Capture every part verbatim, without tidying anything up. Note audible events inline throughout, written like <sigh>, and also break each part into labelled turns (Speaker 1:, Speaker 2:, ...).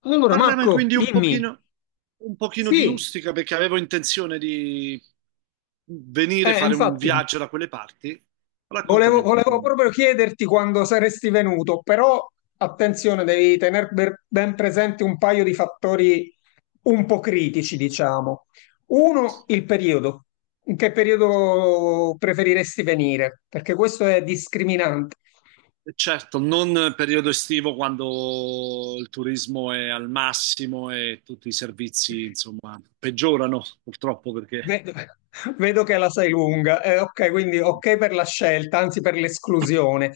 Speaker 1: Allora,
Speaker 2: Parlava
Speaker 1: Marco,
Speaker 2: quindi un
Speaker 1: dimmi.
Speaker 2: pochino, un pochino di
Speaker 1: Sì,
Speaker 2: Ustica perché avevo intenzione di venire a
Speaker 1: eh,
Speaker 2: fare un
Speaker 1: infatti,
Speaker 2: viaggio da quelle parti. Raccontami
Speaker 1: volevo,
Speaker 2: un po',
Speaker 1: volevo
Speaker 2: dimmi.
Speaker 1: proprio chiederti quando saresti venuto, però attenzione, devi tenere ben presente un paio di fattori un po' critici, diciamo. Uno, il periodo. In che periodo preferiresti venire? Perché questo è discriminante.
Speaker 2: E Certo, non periodo estivo quando il turismo è al massimo e tutti i servizi, insomma, peggiorano purtroppo perché
Speaker 1: Vedo, vedo che la sai lunga. Eh, ok, quindi ok per la scelta, anzi per l'esclusione.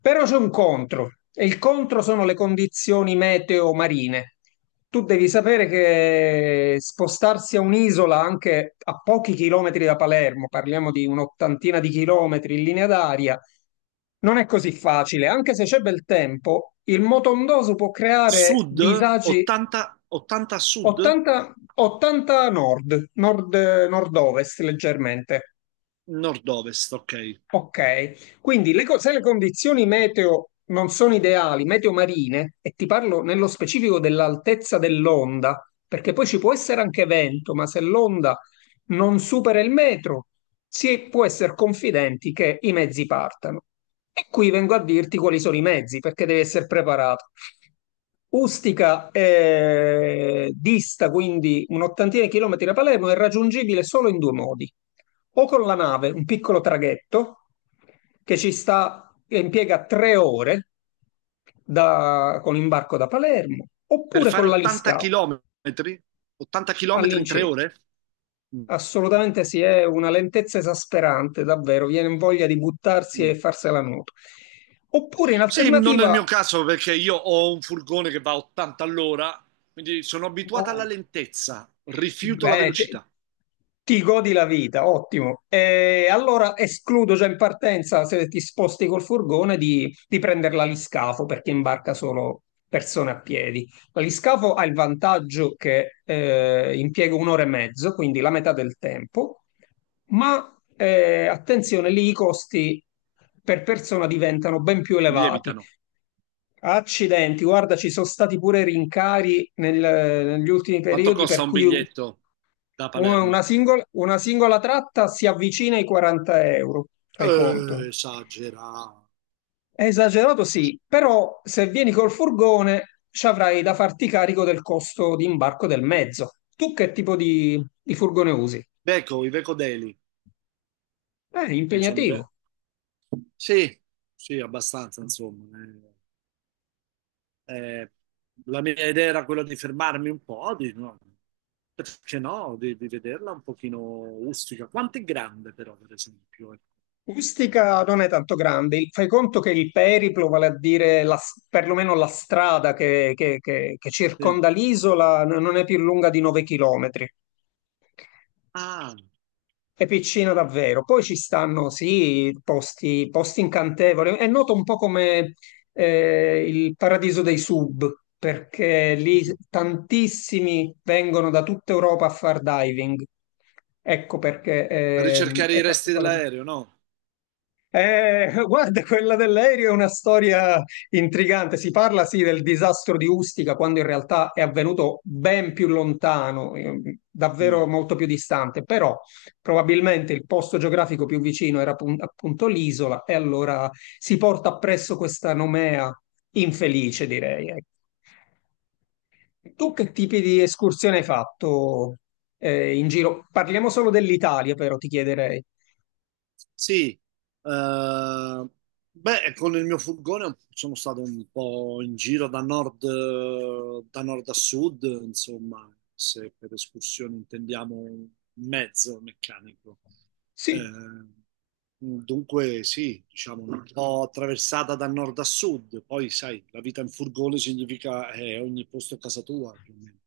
Speaker 1: Però c'è un contro, e il contro sono le condizioni meteo marine. Tu devi sapere che spostarsi a un'isola anche a pochi chilometri da Palermo, parliamo di un'ottantina di chilometri in linea d'aria, non è così facile. Anche se c'è bel tempo, il motondoso può creare
Speaker 2: sud,
Speaker 1: disagi.
Speaker 2: ottanta, ottanta sud,
Speaker 1: ottanta, ottanta nord, nord, nord-ovest leggermente.
Speaker 2: nord-ovest, ok.
Speaker 1: Ok, quindi le co- se le condizioni meteo non sono ideali, meteo marine, e ti parlo nello specifico dell'altezza dell'onda, perché poi ci può essere anche vento, ma se l'onda non supera il metro, si può essere confidenti che i mezzi partano. E qui vengo a dirti quali sono i mezzi, perché devi essere preparato. Ustica eh, dista quindi un'ottantina di chilometri da Palermo, è raggiungibile solo in due modi. O con la nave, un piccolo traghetto che ci sta, che impiega tre ore da- con l'imbarco da Palermo,
Speaker 2: Per
Speaker 1: oppure
Speaker 2: fare
Speaker 1: con la
Speaker 2: ottanta
Speaker 1: Liscao
Speaker 2: chilometri, ottanta chilometri in tre
Speaker 1: all'incirca.
Speaker 2: ore? Mm, mm.
Speaker 1: Assolutamente sì, è una lentezza esasperante, davvero, viene voglia di buttarsi e
Speaker 2: Mm.
Speaker 1: farsela nuoto. Oppure in
Speaker 2: Sì, non nel
Speaker 1: alternativa,
Speaker 2: mio caso perché io ho un furgone che va a ottanta all'ora, quindi sono abituato alla
Speaker 1: o-
Speaker 2: lentezza, rifiuto la
Speaker 1: bene, te-
Speaker 2: velocità,
Speaker 1: ti godi la vita, ottimo. E allora escludo già in partenza, se ti sposti col furgone, di, di prendere l'aliscafo perché imbarca solo persone a piedi. L'aliscafo ha il vantaggio che eh, impiega un'ora e mezzo, quindi la metà del tempo, ma eh, attenzione, lì i costi per persona diventano ben più elevati.
Speaker 2: lievitano.
Speaker 1: Accidenti, guarda, ci sono stati pure rincari nel- negli ultimi
Speaker 2: Quanto
Speaker 1: periodi,
Speaker 2: costa
Speaker 1: per
Speaker 2: un
Speaker 1: cui
Speaker 2: biglietto da
Speaker 1: una una
Speaker 2: Palermo?
Speaker 1: singola, una singola tratta si avvicina ai quaranta euro, fai conto.
Speaker 2: Eh, esagerato.
Speaker 1: È esagerato, sì, però se vieni col furgone ci avrai da farti carico del costo di imbarco del mezzo. Tu che tipo di, di furgone usi?
Speaker 2: Veco, i Vecodeli,
Speaker 1: È
Speaker 2: non sono i ve-
Speaker 1: impegnativo.
Speaker 2: sì, sì, abbastanza, insomma. Eh, eh, la mia idea era quella di fermarmi un po', di, no, perché no, di, di vederla un pochino rustica. Quanto è grande però, per esempio? Ecco.
Speaker 1: Ustica non è tanto grande, fai conto che il periplo, vale a dire la, s- perlomeno la strada che, che- che- che
Speaker 2: Sì.
Speaker 1: circonda l'isola, n- non è più lunga di nove chilometri.
Speaker 2: Ah.
Speaker 1: È piccino davvero. Poi ci stanno, sì, posti, posti incantevoli. È noto un po' come eh, il paradiso dei sub, perché lì
Speaker 2: Mm.
Speaker 1: tantissimi vengono da tutta Europa a far diving. Ecco perché
Speaker 2: A
Speaker 1: eh,
Speaker 2: ricercare i
Speaker 1: è
Speaker 2: resti
Speaker 1: particolare.
Speaker 2: dell'aereo, no?
Speaker 1: Eh, guarda, quella dell'aereo è una storia intrigante. Si parla sì del disastro di Ustica, quando in realtà è avvenuto ben più lontano, eh, davvero
Speaker 2: Mm.
Speaker 1: molto più distante, però probabilmente il posto geografico più vicino era appun- appunto l'isola e allora si porta appresso questa nomea infelice, direi. Ecco. Tu che tipi di escursione hai fatto, eh, in giro? Parliamo solo dell'Italia, però ti chiederei.
Speaker 2: Sì, eh, beh, con il mio furgone sono stato un po' in giro da nord, eh, da nord a sud, insomma, se per escursione intendiamo un mezzo meccanico.
Speaker 1: Sì,
Speaker 2: Eh, dunque, sì, diciamo un po' attraversata da nord a sud, poi sai, la vita in furgone significa eh, ogni posto a casa tua, più o meno.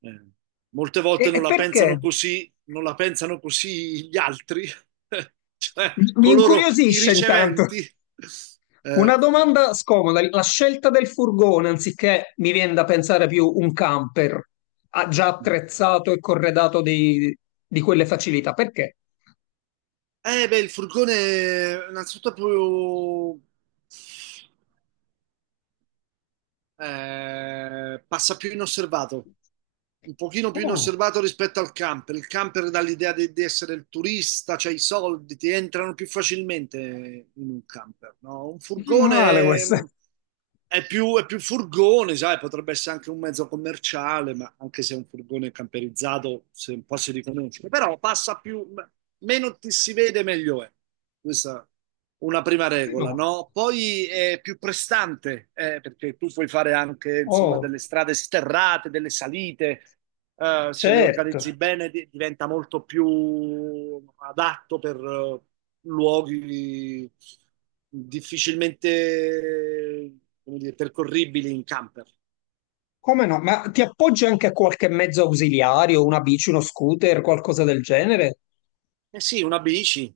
Speaker 2: Eh, molte
Speaker 1: E,
Speaker 2: volte
Speaker 1: e
Speaker 2: non la
Speaker 1: perché?
Speaker 2: pensano così, non la pensano così gli altri, <laughs> cioè
Speaker 1: Mi
Speaker 2: coloro, i
Speaker 1: incuriosisce intanto.
Speaker 2: riceventi. Eh,
Speaker 1: Una domanda scomoda, la scelta del furgone anziché mi viene da pensare più un camper ah, già attrezzato e corredato di, di quelle facilità, perché?
Speaker 2: eh, beh, il furgone, innanzitutto, è proprio eh, passa più inosservato, un pochino più
Speaker 1: Oh,
Speaker 2: inosservato rispetto al camper. Il camper dà l'idea di, di essere il turista, c'hai i soldi, ti entrano più facilmente in un camper, no? Un
Speaker 1: non
Speaker 2: furgone
Speaker 1: male questa.
Speaker 2: è più, è più furgone, sai, potrebbe essere anche un mezzo commerciale, ma anche se è un furgone camperizzato, se un po' si riconosce. Però passa più, meno ti si vede, meglio è. Questa una prima regola,
Speaker 1: No.
Speaker 2: no? Poi è più prestante, eh, perché tu puoi fare anche, insomma,
Speaker 1: Oh,
Speaker 2: delle strade sterrate, delle salite, eh, se le
Speaker 1: certo.
Speaker 2: organizzi bene di- diventa molto più adatto per eh, luoghi difficilmente, come dire, percorribili in camper.
Speaker 1: Come no? Ma ti appoggi anche a qualche mezzo ausiliario, una bici, uno scooter, qualcosa del genere?
Speaker 2: Eh sì, una bici.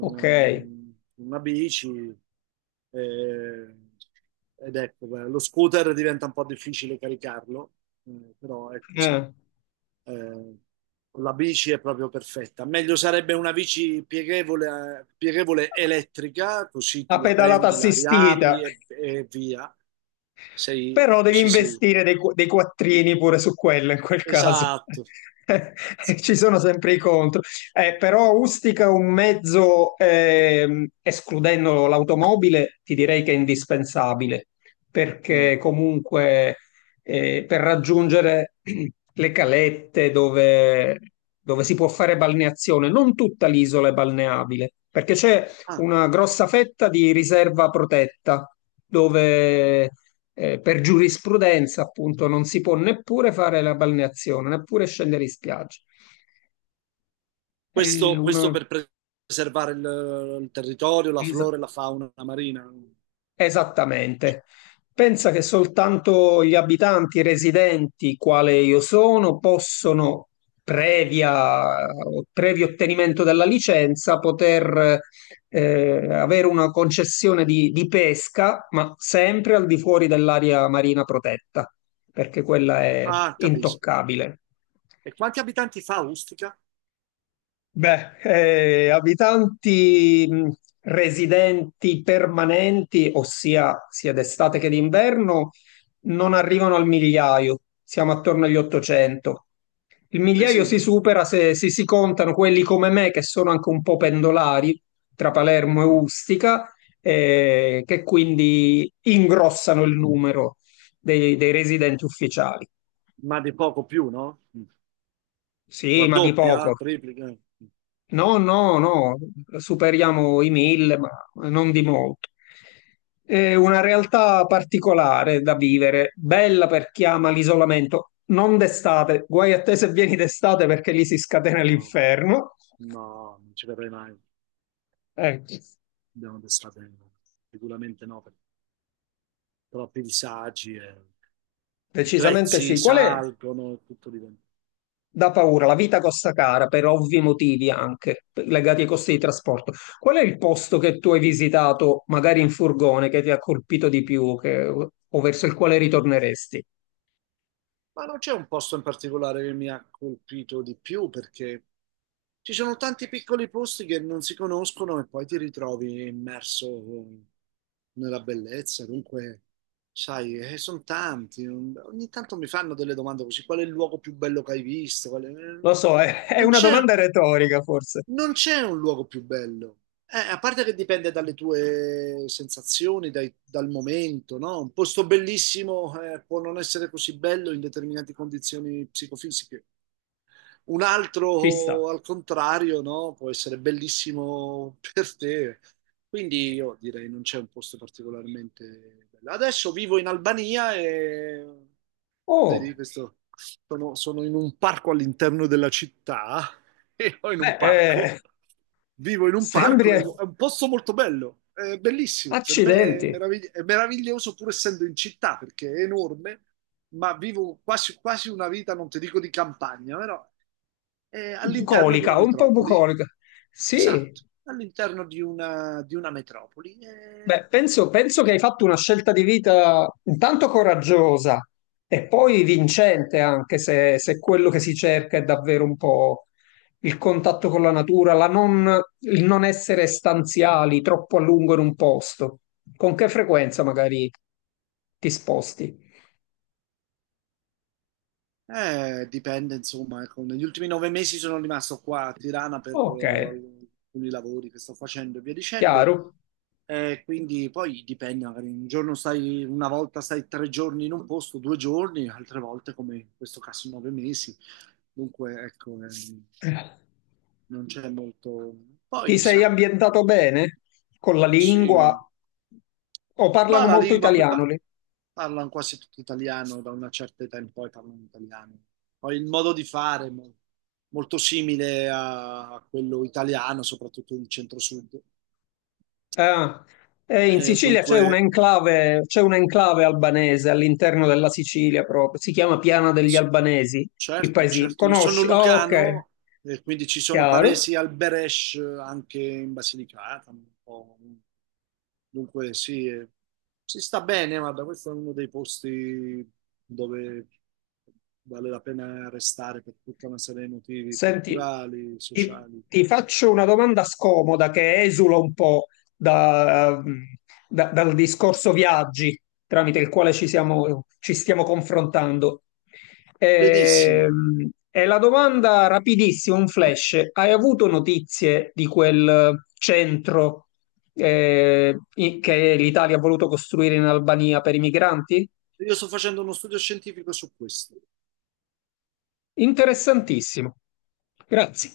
Speaker 1: Ok. Eh,
Speaker 2: una bici, eh, ed ecco, beh, lo scooter diventa un po' difficile caricarlo, eh, però ecco sì, eh, la bici è proprio perfetta. Meglio sarebbe una bici pieghevole, pieghevole elettrica, così
Speaker 1: la
Speaker 2: tu la
Speaker 1: pedalata
Speaker 2: prendi, la
Speaker 1: assistita.
Speaker 2: riapri e, e via. Sei,
Speaker 1: Però devi
Speaker 2: così sei.
Speaker 1: investire dei, qu- dei quattrini pure su quello in quel caso.
Speaker 2: Esatto. Sì.
Speaker 1: <laughs> Ci sono sempre i contro. Eh, però Ustica un mezzo, ehm, escludendo l'automobile, ti direi che è indispensabile,
Speaker 2: Mm.
Speaker 1: perché comunque eh, per raggiungere <clears throat> le calette dove, dove si può fare balneazione, non tutta l'isola è balneabile, perché c'è
Speaker 2: Ah.
Speaker 1: una grossa fetta di riserva protetta dove eh, per giurisprudenza, appunto, non si può neppure fare la balneazione, neppure scendere in spiaggia. È
Speaker 2: Questo, questo
Speaker 1: una-
Speaker 2: per preservare il, il territorio, la
Speaker 1: es-
Speaker 2: flora e la fauna marina.
Speaker 1: esattamente. Pensa che soltanto gli abitanti residenti, quale io sono, possono, previa, previo ottenimento della licenza, poter eh, avere una concessione di, di pesca, ma sempre al di fuori dell'area marina protetta, perché quella è
Speaker 2: Ah, capisco.
Speaker 1: intoccabile.
Speaker 2: E quanti abitanti fa Ustica?
Speaker 1: Beh, eh, abitanti mh, residenti permanenti, ossia sia d'estate che d'inverno, non arrivano al migliaio, siamo attorno agli ottocento. Il
Speaker 2: Eh
Speaker 1: migliaio si
Speaker 2: sì,
Speaker 1: supera se, se si contano quelli come me, che sono anche un po' pendolari tra Palermo e
Speaker 2: mm.
Speaker 1: Ustica, eh, che quindi ingrossano il numero dei dei residenti ufficiali.
Speaker 2: Ma di poco più, no? Mm.
Speaker 1: Sì, ma di
Speaker 2: Raddoppia,
Speaker 1: poco.
Speaker 2: triplica? Mm.
Speaker 1: No, no, no, superiamo i mille, ma non di molto. È una realtà particolare da vivere, bella per chi ama l'isolamento, non d'estate, guai a te se vieni d'estate perché lì si scatena
Speaker 2: No,
Speaker 1: l'inferno.
Speaker 2: no, non ci verrei mai.
Speaker 1: Ecco,
Speaker 2: Abbiamo pensato, eh, sicuramente no, per troppi disagi, e i
Speaker 1: decisamente
Speaker 2: prezzi
Speaker 1: sì. Qual è?
Speaker 2: salgono e tutto diventa.
Speaker 1: Da paura, la vita costa cara per ovvi motivi anche legati ai costi di trasporto. Qual è il posto che tu hai visitato, magari in furgone, che ti ha colpito di più che- o verso il quale ritorneresti?
Speaker 2: Ma non c'è un posto in particolare che mi ha colpito di più perché ci sono tanti piccoli posti che non si conoscono e poi ti ritrovi immerso nella bellezza. Dunque, sai, eh, sono tanti. Ogni tanto mi fanno delle domande così: qual è il luogo più bello che hai visto? Qual è-
Speaker 1: Lo
Speaker 2: eh,
Speaker 1: so, è, <laughs> è
Speaker 2: Non
Speaker 1: una
Speaker 2: c'è.
Speaker 1: domanda retorica, forse.
Speaker 2: Non c'è un luogo più bello. Eh, a parte che dipende dalle tue sensazioni, dai- dal momento, no? Un posto bellissimo, eh, può non essere così bello in determinate condizioni psicofisiche. Un
Speaker 1: Ci sta.
Speaker 2: altro, al contrario, no? Può essere bellissimo per te. Quindi io direi non c'è un posto particolarmente bello. Adesso vivo in Albania e vedi,
Speaker 1: Oh,
Speaker 2: questo sono, sono in un parco all'interno della città ero in un
Speaker 1: beh, eh,
Speaker 2: parco, vivo in un parco,
Speaker 1: sembri...
Speaker 2: è un posto molto bello, è bellissimo, per me è,
Speaker 1: Accidenti.
Speaker 2: meravigli- è meraviglioso pur essendo in città perché è enorme, ma vivo quasi, quasi una vita, non ti dico di campagna, però è all'interno di una
Speaker 1: Bucolica, un po'
Speaker 2: metropoli,
Speaker 1: bucolica. Sì.
Speaker 2: esatto, all'interno di una, di una metropoli. È-
Speaker 1: Beh, penso, penso che hai fatto una scelta di vita intanto coraggiosa e poi vincente, anche se, se quello che si cerca è davvero un po' il contatto con la natura, la non- il non essere stanziali troppo a lungo in un posto. Con che frequenza magari ti sposti?
Speaker 2: Eh, dipende, insomma, ecco, negli ultimi nove mesi sono rimasto qua a Tirana per
Speaker 1: Ok,
Speaker 2: eh, alcuni lavori che sto facendo e via dicendo.
Speaker 1: chiaro.
Speaker 2: Eh, quindi poi dipende, magari un giorno stai, una volta stai tre giorni in un posto, due giorni, altre volte, come in questo caso, nove mesi. Dunque, ecco, ehm, non c'è molto.
Speaker 1: Ti
Speaker 2: Poi,
Speaker 1: sei
Speaker 2: sai,
Speaker 1: ambientato bene con la lingua?
Speaker 2: sì.
Speaker 1: O
Speaker 2: Ma
Speaker 1: parlano
Speaker 2: la
Speaker 1: molto
Speaker 2: lingua qui
Speaker 1: italiano
Speaker 2: pa-
Speaker 1: lì?
Speaker 2: parlano quasi tutti italiano, da una certa età in poi parlano italiano. Poi il modo di fare è mo- molto simile a quello italiano, soprattutto del centro-sud.
Speaker 1: Ah, eh, in
Speaker 2: Eh,
Speaker 1: Sicilia c'è
Speaker 2: dunque,
Speaker 1: un'enclave, c'è un'enclave albanese all'interno della Sicilia proprio, si chiama Piana degli
Speaker 2: s-
Speaker 1: Albanesi, il
Speaker 2: Certo,
Speaker 1: paesino.
Speaker 2: certo. Io sono
Speaker 1: Conosci? Ah, ok,
Speaker 2: lucano e quindi ci sono
Speaker 1: chiaro.
Speaker 2: paresi al Beresh eh, anche in Basilicata. Un po'. Dunque, sì, eh, si sta bene, guarda, questo è uno dei posti dove vale la pena restare per tutta una serie di motivi
Speaker 1: Senti,
Speaker 2: culturali,
Speaker 1: ti,
Speaker 2: sociali.
Speaker 1: ti faccio una domanda scomoda che esula un po' da- da- dal discorso viaggi tramite il quale ci siamo- ci stiamo confrontando.
Speaker 2: Benissimo.
Speaker 1: Ehm, è la domanda rapidissima, un flash. Hai avuto notizie di quel centro eh, i- che l'Italia ha voluto costruire in Albania per i migranti?
Speaker 2: Io sto facendo uno studio scientifico su questo.
Speaker 1: Interessantissimo. Grazie.